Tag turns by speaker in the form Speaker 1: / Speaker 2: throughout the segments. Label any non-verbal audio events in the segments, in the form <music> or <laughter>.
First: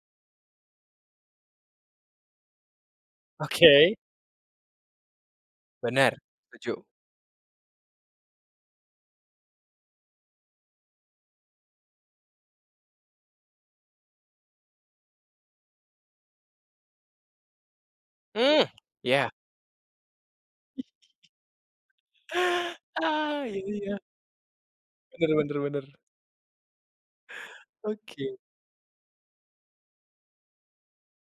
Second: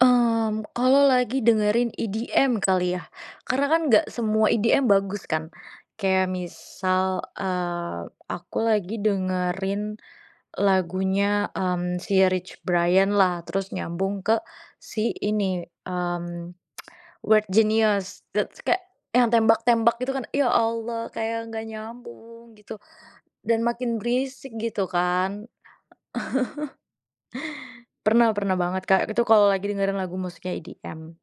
Speaker 1: Mmm, kalo lagi dengerin EDM kali ya, karena kan
Speaker 2: Oke.
Speaker 1: nggak semua EDM bagus kan.
Speaker 2: Benar.
Speaker 1: Kayak
Speaker 2: Setuju.
Speaker 1: misal, eee, aku lagi dengerin lagunya, mmm, si Rich Brian lah, terus nyambung ke si ini, mmm, <tsk> Weird Genius, te terus
Speaker 2: Mhm,
Speaker 1: kayak yang
Speaker 2: iya.
Speaker 1: tembak-tembak gitu kan, Ya Allah kayak nggak nyambung gitu,
Speaker 2: Ah, iya
Speaker 1: dan
Speaker 2: iya.
Speaker 1: makin berisik gitu
Speaker 2: Benar
Speaker 1: kan.
Speaker 2: benar benar.
Speaker 1: <laughs> Pernah
Speaker 2: Oke.
Speaker 1: pernah banget Kak, itu kalau lagi dengerin lagu musiknya EDM.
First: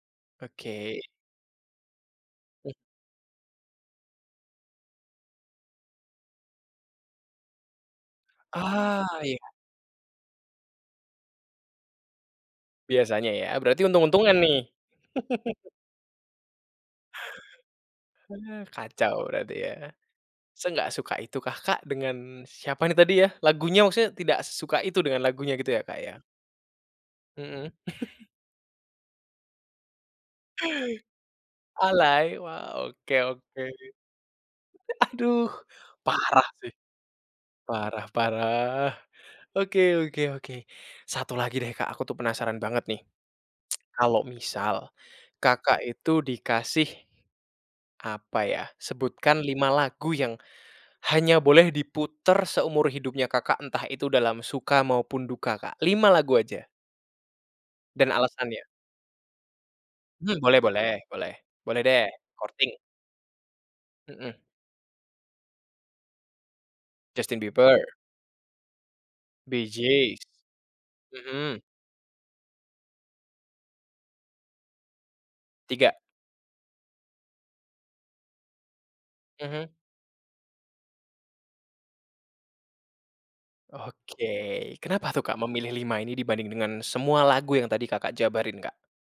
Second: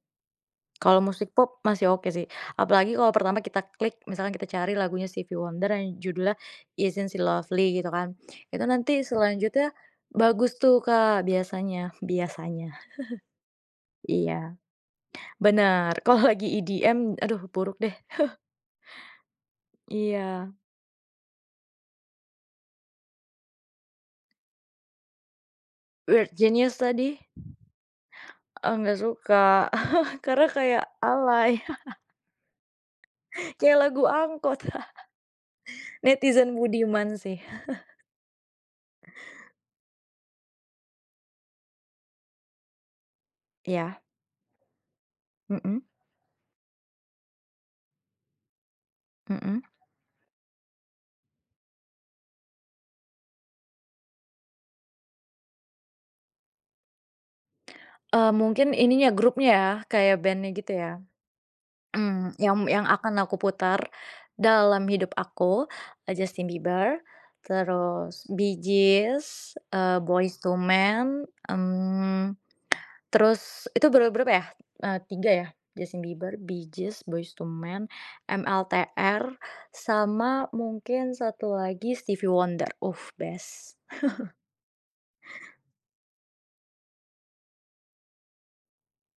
Speaker 1: Kalau
Speaker 2: Oke.
Speaker 1: musik pop masih oke sih,
Speaker 2: Mhm.
Speaker 1: apalagi kalau pertama kita klik misalnya kita cari lagunya Stevy Wonder yang judulnya "Isn't She Lovely" gitu kan. Itu
Speaker 2: Ah
Speaker 1: nanti
Speaker 2: iya.
Speaker 1: selanjutnya bagus tuh Kak biasanya biasanya.
Speaker 2: Biasanya ya, berarti
Speaker 1: <chuckles>
Speaker 2: untung-untungan
Speaker 1: Iya,
Speaker 2: nih. <laughs>
Speaker 1: bener, kalau lagi EDM, aduh buruk deh. <chuckles>
Speaker 2: Ah, kacau berarti ya.
Speaker 1: Iya.
Speaker 2: Seenggak suka itukah Kak dengan siapa nih tadi ya lagunya maksudnya tidak sesuka itu dengan lagunya gitu ya, Kak, ya?
Speaker 1: Weird Genius tadi.
Speaker 2: Mhm. <laughs>
Speaker 1: E nggak suka, <chuckles> karena kayak alay. <laughs>
Speaker 2: Alay, wow, oke oke.
Speaker 1: Kayak lagu angkot,
Speaker 2: A aduh
Speaker 1: <laughs>
Speaker 2: parah
Speaker 1: netizen
Speaker 2: sih.
Speaker 1: budiman sih. <chuckles>
Speaker 2: Parah parah, oke oke oke. 1 lagi deh Kak, aku tuh penasaran banget nih. <tsk>
Speaker 1: Iya.
Speaker 2: Kalau misal Kakak
Speaker 1: Mhm.
Speaker 2: itu dikasih, apa ya, sebutkan
Speaker 1: Mhm.
Speaker 2: 5 lagu yang hanya boleh diputar seumur hidupnya Kakak, entah itu dalam suka maupun duka, Kak? 5 lagu aja. Dan
Speaker 1: Eee,
Speaker 2: alasannya.
Speaker 1: mungkin ininya grupnya ya, kayak
Speaker 2: Hmm,
Speaker 1: band-nya
Speaker 2: boleh
Speaker 1: gitu
Speaker 2: boleh,
Speaker 1: ya.
Speaker 2: boleh boleh deh,
Speaker 1: Mhm, yang
Speaker 2: korting.
Speaker 1: yang akan aku putar
Speaker 2: Mhm.
Speaker 1: dalam hidup aku, e Justin Bieber,
Speaker 2: Justin Bieber.
Speaker 1: terus Bee Gees,
Speaker 2: Bee
Speaker 1: eee,
Speaker 2: Gees.
Speaker 1: Boyz II Man,
Speaker 2: Mhm.
Speaker 1: mmm, terus itu ber berapa ya? E 3 ya,
Speaker 2: 3.
Speaker 1: Justin Bieber, Bee Gees, Boyz II Man, MLTR,
Speaker 2: Mhm.
Speaker 1: sama mungkin 1 lagi Stevie Wonder, uh best.
Speaker 2: Oke,
Speaker 1: <chuckles>
Speaker 2: kenapa tuh Kak memilih 5 ini dibanding dengan semua lagu yang tadi Kakak jabarin, Kak?